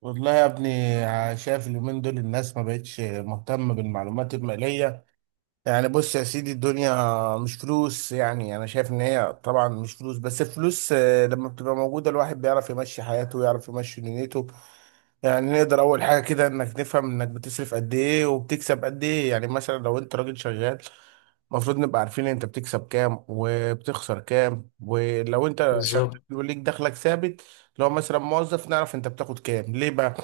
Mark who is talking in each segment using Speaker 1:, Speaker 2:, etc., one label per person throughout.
Speaker 1: والله يا ابني. شايف اليومين دول الناس ما بقتش مهتمة بالمعلومات المالية. يعني بص يا سيدي، الدنيا مش فلوس. يعني انا شايف ان هي طبعا مش فلوس، بس الفلوس لما بتبقى موجودة الواحد بيعرف يمشي حياته ويعرف يمشي دنيته. يعني نقدر اول حاجه كده انك نفهم انك بتصرف قد ايه وبتكسب قد ايه. يعني مثلا لو انت راجل شغال، المفروض نبقى عارفين انت بتكسب كام وبتخسر كام. ولو انت شغال
Speaker 2: بالظبط،
Speaker 1: وليك دخلك ثابت، لو مثلا موظف نعرف انت بتاخد كام. ليه بقى؟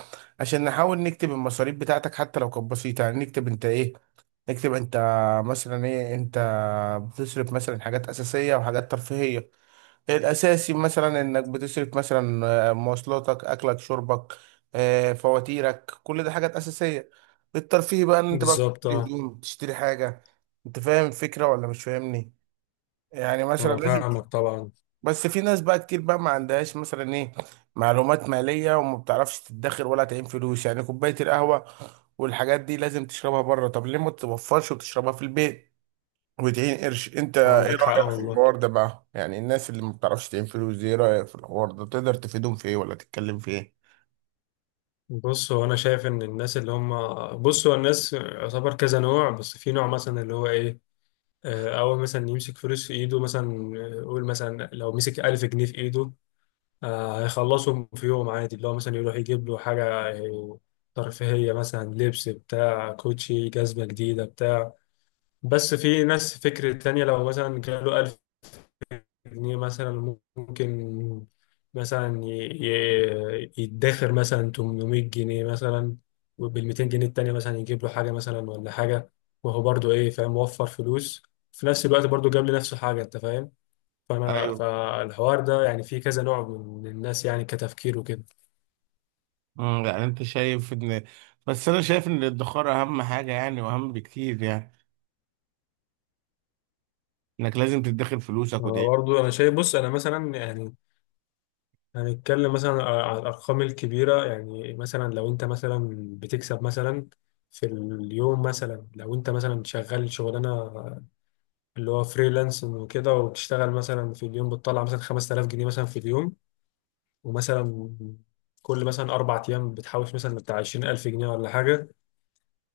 Speaker 1: عشان نحاول نكتب المصاريف بتاعتك حتى لو كانت بسيطه. يعني نكتب انت ايه، نكتب انت مثلا ايه. انت بتصرف مثلا حاجات اساسيه وحاجات ترفيهيه. الأساسي مثلا إنك بتصرف مثلا مواصلاتك، أكلك، شربك، فواتيرك. كل ده حاجات أساسية. الترفيه بقى إن أنت بقى
Speaker 2: بالظبط.
Speaker 1: بتشتري
Speaker 2: اه،
Speaker 1: هدوم، بتشتري حاجة. أنت فاهم الفكرة ولا مش فاهمني؟ يعني مثلا
Speaker 2: انا
Speaker 1: لازم
Speaker 2: فاهمك طبعا.
Speaker 1: بس في ناس بقى كتير بقى ما عندهاش مثلا إيه، معلومات مالية، وما بتعرفش تدخر ولا تعين فلوس. يعني كوباية القهوة والحاجات دي لازم تشربها بره؟ طب ليه ما تتوفرش وتشربها في البيت وتعين قرش؟ انت ايه
Speaker 2: عندك حق
Speaker 1: رأيك في
Speaker 2: والله.
Speaker 1: الحوار ده بقى؟ يعني الناس اللي ما بتعرفش تعين فلوس دي، ايه رأيك في الحوار ده؟ تقدر تفيدهم في ايه ولا تتكلم في ايه؟
Speaker 2: بص، هو انا شايف ان الناس اللي هم، بص هو الناس يعتبر كذا نوع. بس في نوع مثلا اللي هو ايه، اول مثلا يمسك فلوس في ايده مثلا. قول مثلا لو مسك 1000 جنيه في ايده، هيخلصهم في يوم عادي اللي هو مثلا يروح يجيب له حاجة آه، ترفيهية، مثلا لبس بتاع كوتشي، جزمة جديدة بتاع. بس في ناس فكر تانية، لو مثلا جاله جنيه مثلا ممكن مثلا يدخر مثلا 800 جنيه مثلا، وبال 200 جنيه التانية مثلا يجيب له حاجة مثلا ولا حاجة. وهو برضو إيه، فاهم وفر فلوس، في نفس الوقت برضو جاب لنفسه حاجة. أنت فاهم؟ فأنا
Speaker 1: ايوه.
Speaker 2: فالحوار ده يعني فيه كذا نوع من الناس يعني كتفكير وكده.
Speaker 1: يعني انت شايف ان بس انا شايف ان الادخار اهم حاجه، يعني واهم بكتير. يعني انك لازم تدخر فلوسك
Speaker 2: أنا
Speaker 1: وتعيش.
Speaker 2: برضو أنا شايف، بص أنا مثلا يعني هنتكلم مثلا على الأرقام الكبيرة. يعني مثلا لو أنت مثلا بتكسب مثلا في اليوم، مثلا لو أنت مثلا شغال شغلانة اللي هو فريلانس وكده، وبتشتغل مثلا في اليوم بتطلع مثلا 5000 جنيه مثلا في اليوم، ومثلا كل مثلا 4 أيام بتحوش مثلا بتاع 20000 جنيه ولا حاجة.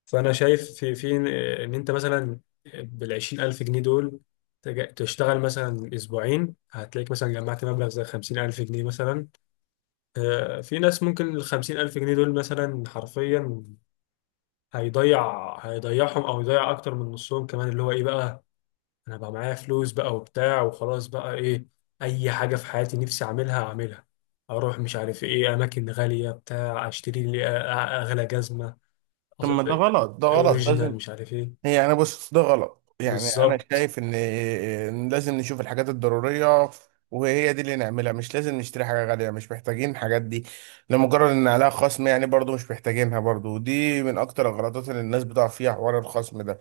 Speaker 2: فأنا شايف في إن أنت مثلا بال 20000 جنيه دول تشتغل مثلا أسبوعين هتلاقيك مثلا جمعت مبلغ زي 50000 جنيه مثلا. في ناس ممكن ال50000 جنيه دول مثلا حرفيا هيضيعهم أو يضيع أكتر من نصهم كمان. اللي هو إيه بقى، أنا بقى معايا فلوس بقى وبتاع وخلاص بقى، إيه، أي حاجة في حياتي نفسي أعملها أعملها. أروح مش عارف إيه أماكن غالية بتاع، أشتري لي أغلى جزمة
Speaker 1: طب
Speaker 2: أص-
Speaker 1: ما ده غلط، ده غلط
Speaker 2: أوريجينال،
Speaker 1: لازم.
Speaker 2: مش عارف إيه.
Speaker 1: هي انا بص ده غلط، يعني انا
Speaker 2: بالظبط
Speaker 1: شايف ان إن لازم نشوف الحاجات الضروريه وهي دي اللي نعملها. مش لازم نشتري حاجه غاليه، مش محتاجين الحاجات دي لمجرد ان عليها خصم. يعني برضو مش محتاجينها برضو، ودي من اكتر الغلطات اللي الناس بتقع فيها، حوار الخصم ده.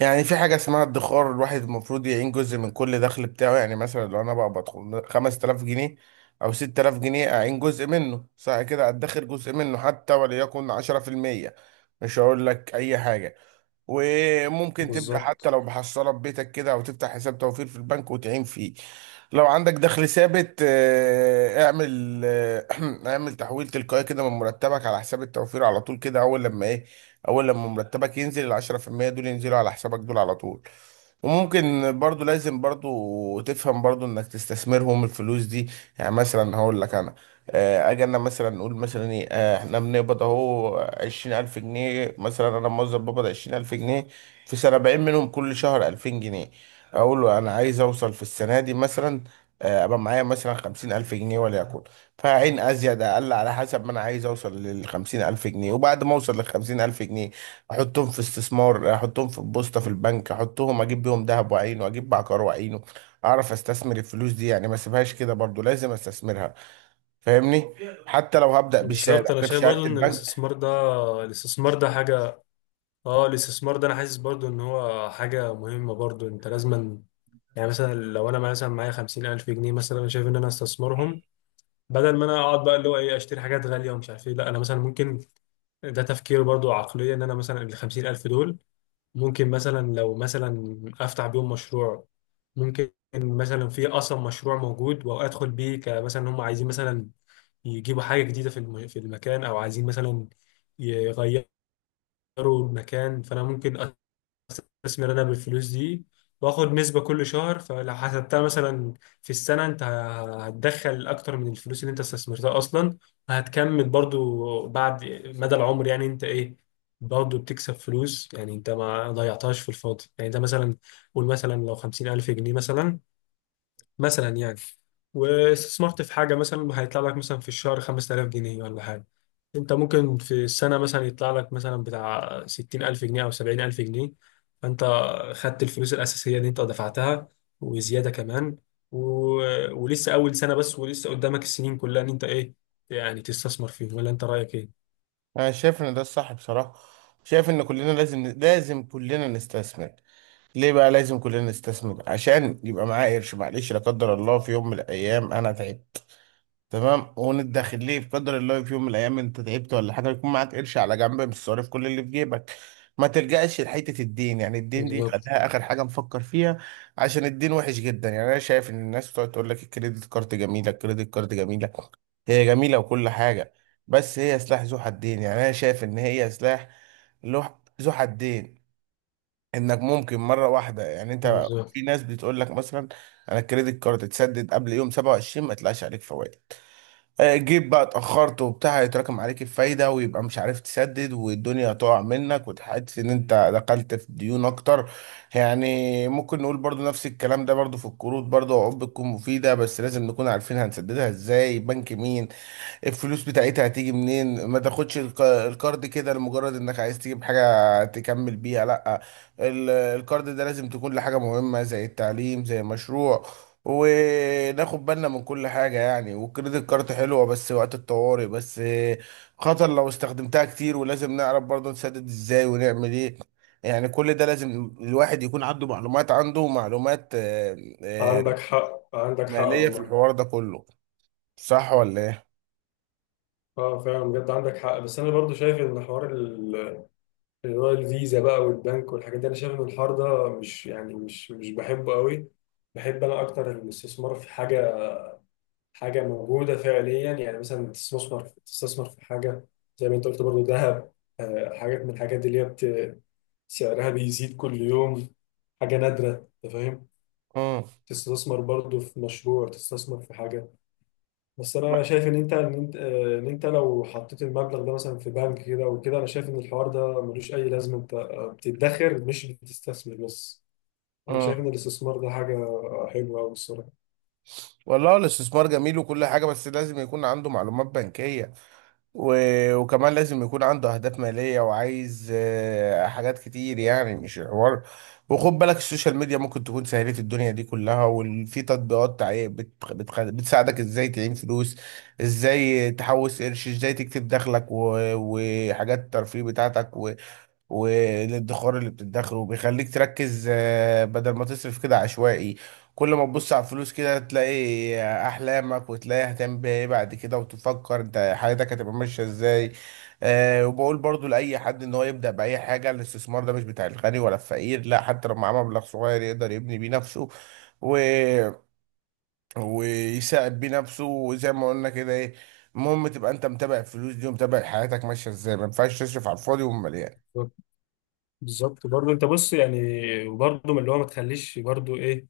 Speaker 1: يعني في حاجه اسمها ادخار، الواحد المفروض يعين جزء من كل دخل بتاعه. يعني مثلا لو انا بقى بدخل 5000 جنيه او 6000 جنيه، اعين جزء منه، صح كده، ادخر جزء منه حتى وليكن 10%. مش هقول لك اي حاجه. وممكن تبدأ حتى
Speaker 2: بالظبط
Speaker 1: لو بحصالة ببيتك كده، أو تفتح حساب توفير في البنك وتعين فيه. لو عندك دخل ثابت، اعمل اعمل تحويل تلقائي كده من مرتبك على حساب التوفير على طول كده. أول لما إيه، أول لما مرتبك ينزل، العشرة في المية دول ينزلوا على حسابك دول على طول. وممكن برضو لازم برضو تفهم برضو انك تستثمرهم الفلوس دي. يعني مثلا هقول لك انا، اجي انا مثلا نقول مثلا ايه، احنا بنقبض اهو 20000 جنيه. مثلا انا موظف بقبض 20000 جنيه في سنة، 40 منهم كل شهر 2000 جنيه. اقول له انا عايز اوصل في السنة دي مثلا، ابقى معايا مثلا 50000 جنيه وليكن. فعين ازيد اقل على حسب ما انا عايز اوصل للخمسين الف جنيه. وبعد ما اوصل للخمسين الف جنيه، احطهم في استثمار، احطهم في البوسطه في البنك، احطهم اجيب بيهم ذهب وعينه، اجيب عقار وعينه. اعرف استثمر الفلوس دي، يعني ما اسيبهاش كده. برضو لازم استثمرها. فاهمني؟ حتى لو هبدا
Speaker 2: بالظبط.
Speaker 1: بشهاده،
Speaker 2: أنا
Speaker 1: عارف
Speaker 2: شايف
Speaker 1: شهاده
Speaker 2: برضو إن
Speaker 1: البنك.
Speaker 2: الاستثمار ده، الاستثمار ده حاجة، اه الاستثمار ده انا حاسس برضو ان هو حاجة مهمة برضو انت لازما. يعني مثلا لو انا مثلا معايا 50000 جنيه، مثلا انا شايف ان انا استثمرهم بدل ما انا اقعد بقى اللي هو ايه اشتري حاجات غالية ومش عارف ايه، لا انا مثلا ممكن. ده تفكير برضو عقلية ان انا مثلا ال50000 دول ممكن مثلا، لو مثلا افتح بيهم مشروع. ممكن مثلا في اصلا مشروع موجود وادخل بيه، كمثلا هم عايزين مثلا يجيبوا حاجة جديدة في المكان، او عايزين مثلا يغيروا المكان. فانا ممكن استثمر انا بالفلوس دي واخد نسبة كل شهر. فلو حسبتها مثلا في السنة، انت هتدخل اكتر من الفلوس اللي انت استثمرتها اصلا، وهتكمل برضو بعد مدى العمر. يعني انت ايه، برضو بتكسب فلوس، يعني انت ما ضيعتهاش في الفاضي. يعني انت مثلا قول مثلا لو 50000 جنيه مثلا، مثلا يعني واستثمرت في حاجة، مثلا هيطلع لك مثلا في الشهر 5000 جنيه ولا حاجة. انت ممكن في السنة مثلا يطلع لك مثلا بتاع 60000 جنيه أو 70000 جنيه. فانت خدت الفلوس الأساسية اللي انت دفعتها وزيادة كمان. و... ولسه أول سنة بس، ولسه قدامك السنين كلها ان انت ايه يعني تستثمر فيه. ولا انت رأيك ايه؟
Speaker 1: انا شايف ان ده الصح بصراحه. شايف ان كلنا لازم كلنا نستثمر. ليه بقى لازم كلنا نستثمر؟ عشان يبقى معايا قرش، معلش، لا قدر الله في يوم من الايام انا تعبت. تمام، وندخل ليه، بقدر الله في يوم من الايام انت تعبت ولا حاجه يكون معاك قرش على جنب، مش صارف كل اللي في جيبك. ما تلجأش لحته الدين. يعني الدين دي
Speaker 2: بالظبط،
Speaker 1: خليها اخر حاجه نفكر فيها، عشان الدين وحش جدا. يعني انا شايف ان الناس بتقعد تقول لك الكريدت كارد جميله، الكريدت كارد جميله. هي جميله وكل حاجه، بس هي سلاح ذو حدين. يعني انا شايف ان هي سلاح ذو حدين. انك ممكن مره واحده، يعني انت
Speaker 2: بالظبط.
Speaker 1: في ناس بتقول لك مثلا انا الكريدت كارد تسدد قبل يوم 27 ما يطلعش عليك فوائد. جيت بقى اتأخرت وبتاع، هيتراكم عليك الفايدة ويبقى مش عارف تسدد والدنيا تقع منك وتحس ان انت دخلت في ديون اكتر. يعني ممكن نقول برضو نفس الكلام ده برضو في القروض، برضو عقود بتكون مفيدة بس لازم نكون عارفين هنسددها ازاي، بنك مين، الفلوس بتاعتها هتيجي منين. ما تاخدش الكارد كده لمجرد انك عايز تجيب حاجة تكمل بيها. لا، الكارد ده لازم تكون لحاجة مهمة، زي التعليم، زي مشروع. وناخد بالنا من كل حاجة. يعني والكريدت كارد حلوة بس وقت الطوارئ بس، خطر لو استخدمتها كتير. ولازم نعرف برضه نسدد ازاي ونعمل ايه. يعني كل ده لازم الواحد يكون عنده معلومات آه،
Speaker 2: عندك حق
Speaker 1: مالية في
Speaker 2: والله.
Speaker 1: الحوار ده كله. صح ولا ايه؟
Speaker 2: اه فعلا بجد عندك حق. بس انا برضو شايف ان حوار اللي هو الفيزا بقى والبنك والحاجات دي، انا شايف ان الحوار ده مش يعني مش بحبه قوي. بحب انا اكتر الاستثمار في حاجه، حاجه موجوده فعليا. يعني مثلا تستثمر في حاجه زي ما انت قلت برضه، ذهب، حاجات من الحاجات دي اللي هي سعرها بيزيد كل يوم. حاجه نادره، انت فاهم.
Speaker 1: مم.
Speaker 2: تستثمر برضه في مشروع، تستثمر في حاجه. بس انا شايف ان انت ان انت لو حطيت المبلغ ده مثلا في بنك كده وكده، انا شايف ان الحوار ده ملوش اي لازمه. انت بتدخر مش بتستثمر بس. انا شايف
Speaker 1: مم.
Speaker 2: ان الاستثمار ده حاجه حلوه قوي الصراحه.
Speaker 1: والله الاستثمار جميل وكل حاجة، بس لازم يكون عنده معلومات بنكية، و... وكمان لازم يكون عنده أهداف مالية وعايز حاجات كتير. يعني مش حوار. وخد بالك السوشيال ميديا ممكن تكون سهلت الدنيا دي كلها، وفي تطبيقات بتساعدك ازاي تعين فلوس، ازاي تحوش قرش، ازاي تكتب دخلك، وحاجات الترفيه بتاعتك، والادخار اللي بتدخره، وبيخليك تركز بدل ما تصرف كده عشوائي. كل ما تبص على الفلوس كده تلاقي احلامك وتلاقي هتعمل بيها ايه بعد كده، وتفكر انت حياتك هتبقى ماشيه ازاي. أه، وبقول برضو لاي حد ان هو يبدا باي حاجه. الاستثمار ده مش بتاع الغني ولا الفقير، لا، حتى لو معاه مبلغ صغير يقدر يبني بيه نفسه و... ويساعد بيه نفسه. وزي ما قلنا كده ايه، المهم تبقى انت متابع الفلوس دي ومتابع حياتك ماشيه ازاي. ما ينفعش تصرف على الفاضي ومليان.
Speaker 2: بالظبط، بالظبط برضه. انت بص يعني برضه من اللي هو ما تخليش برضه ايه،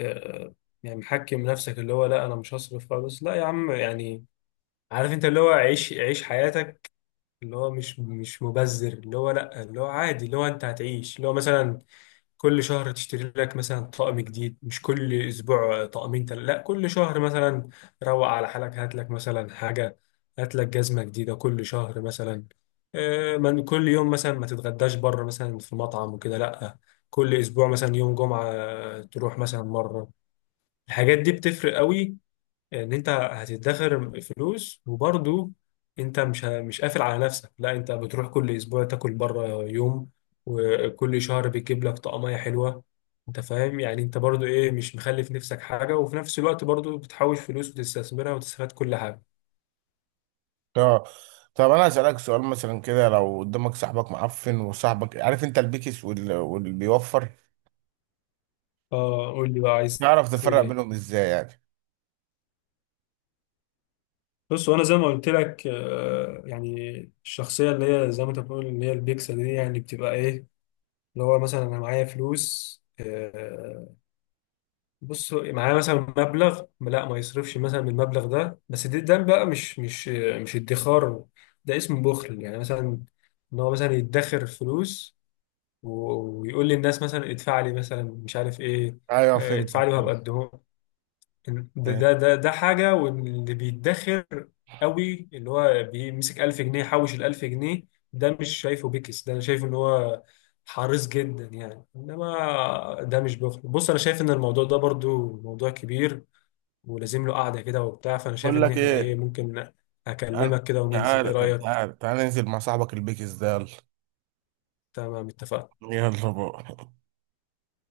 Speaker 2: آه، يعني محكم نفسك اللي هو لا انا مش هصرف خالص. لا يا عم يعني عارف، انت اللي هو عيش عيش حياتك، اللي هو مش مبذر، اللي هو لا، اللي هو عادي، اللي هو انت هتعيش اللي هو مثلا كل شهر تشتري لك مثلا طقم جديد مش كل اسبوع طقمين، لا كل شهر مثلا. روق على حالك، هات لك مثلا حاجه، هات لك جزمه جديده كل شهر مثلا. من كل يوم مثلا ما تتغداش بره مثلا في مطعم وكده، لا كل اسبوع مثلا يوم جمعه تروح مثلا مره. الحاجات دي بتفرق قوي، ان انت هتدخر فلوس وبرضو انت مش قافل على نفسك. لا انت بتروح كل اسبوع تاكل بره يوم، وكل شهر بتجيب لك طقمية حلوة. انت فاهم؟ يعني انت برضو ايه مش مخلف نفسك حاجة، وفي نفس الوقت برضو بتحوش فلوس وتستثمرها وتستفاد كل حاجة.
Speaker 1: اه، طب انا هسألك سؤال مثلا كده. لو قدامك صاحبك معفن وصاحبك عارف انت البيكس واللي بيوفر،
Speaker 2: اه، قول لي بقى عايز
Speaker 1: تعرف
Speaker 2: تقول
Speaker 1: تفرق
Speaker 2: ايه.
Speaker 1: بينهم ازاي يعني؟
Speaker 2: بص، وانا زي ما قلت لك، يعني الشخصية اللي هي زي ما انت بتقول اللي هي البيكسل دي، يعني بتبقى ايه اللي هو مثلا انا معايا فلوس، بص معاه مثلا مبلغ لا ما يصرفش مثلا من المبلغ ده. بس ده بقى مش ادخار، ده اسمه بخل. يعني مثلا ان هو مثلا يدخر فلوس ويقول للناس مثلا ادفع لي مثلا مش عارف ايه،
Speaker 1: ايوه
Speaker 2: اه، ادفع
Speaker 1: فهمتك.
Speaker 2: لي وهبقى اديهم. ده ده
Speaker 1: فهمت.
Speaker 2: ده ده حاجة. واللي بيدخر قوي اللي هو بيمسك 1000 جنيه حوش ال 1000 جنيه، ده مش شايفه بيكس، ده انا شايف ان هو حريص جدا. يعني انما ده مش بخل. بص انا شايف ان الموضوع ده برضو موضوع كبير ولازم له قعدة كده وبتاع. فانا شايف
Speaker 1: بقول
Speaker 2: ان
Speaker 1: لك
Speaker 2: احنا ايه
Speaker 1: ايه،
Speaker 2: ممكن
Speaker 1: تعال.
Speaker 2: اكلمك كده وننزل، ايه
Speaker 1: تعال، طب
Speaker 2: رأيك؟
Speaker 1: تعال، تعال ننزل مع صاحبك البيكس ده.
Speaker 2: تمام، اتفقنا.
Speaker 1: يلا يلا بقى.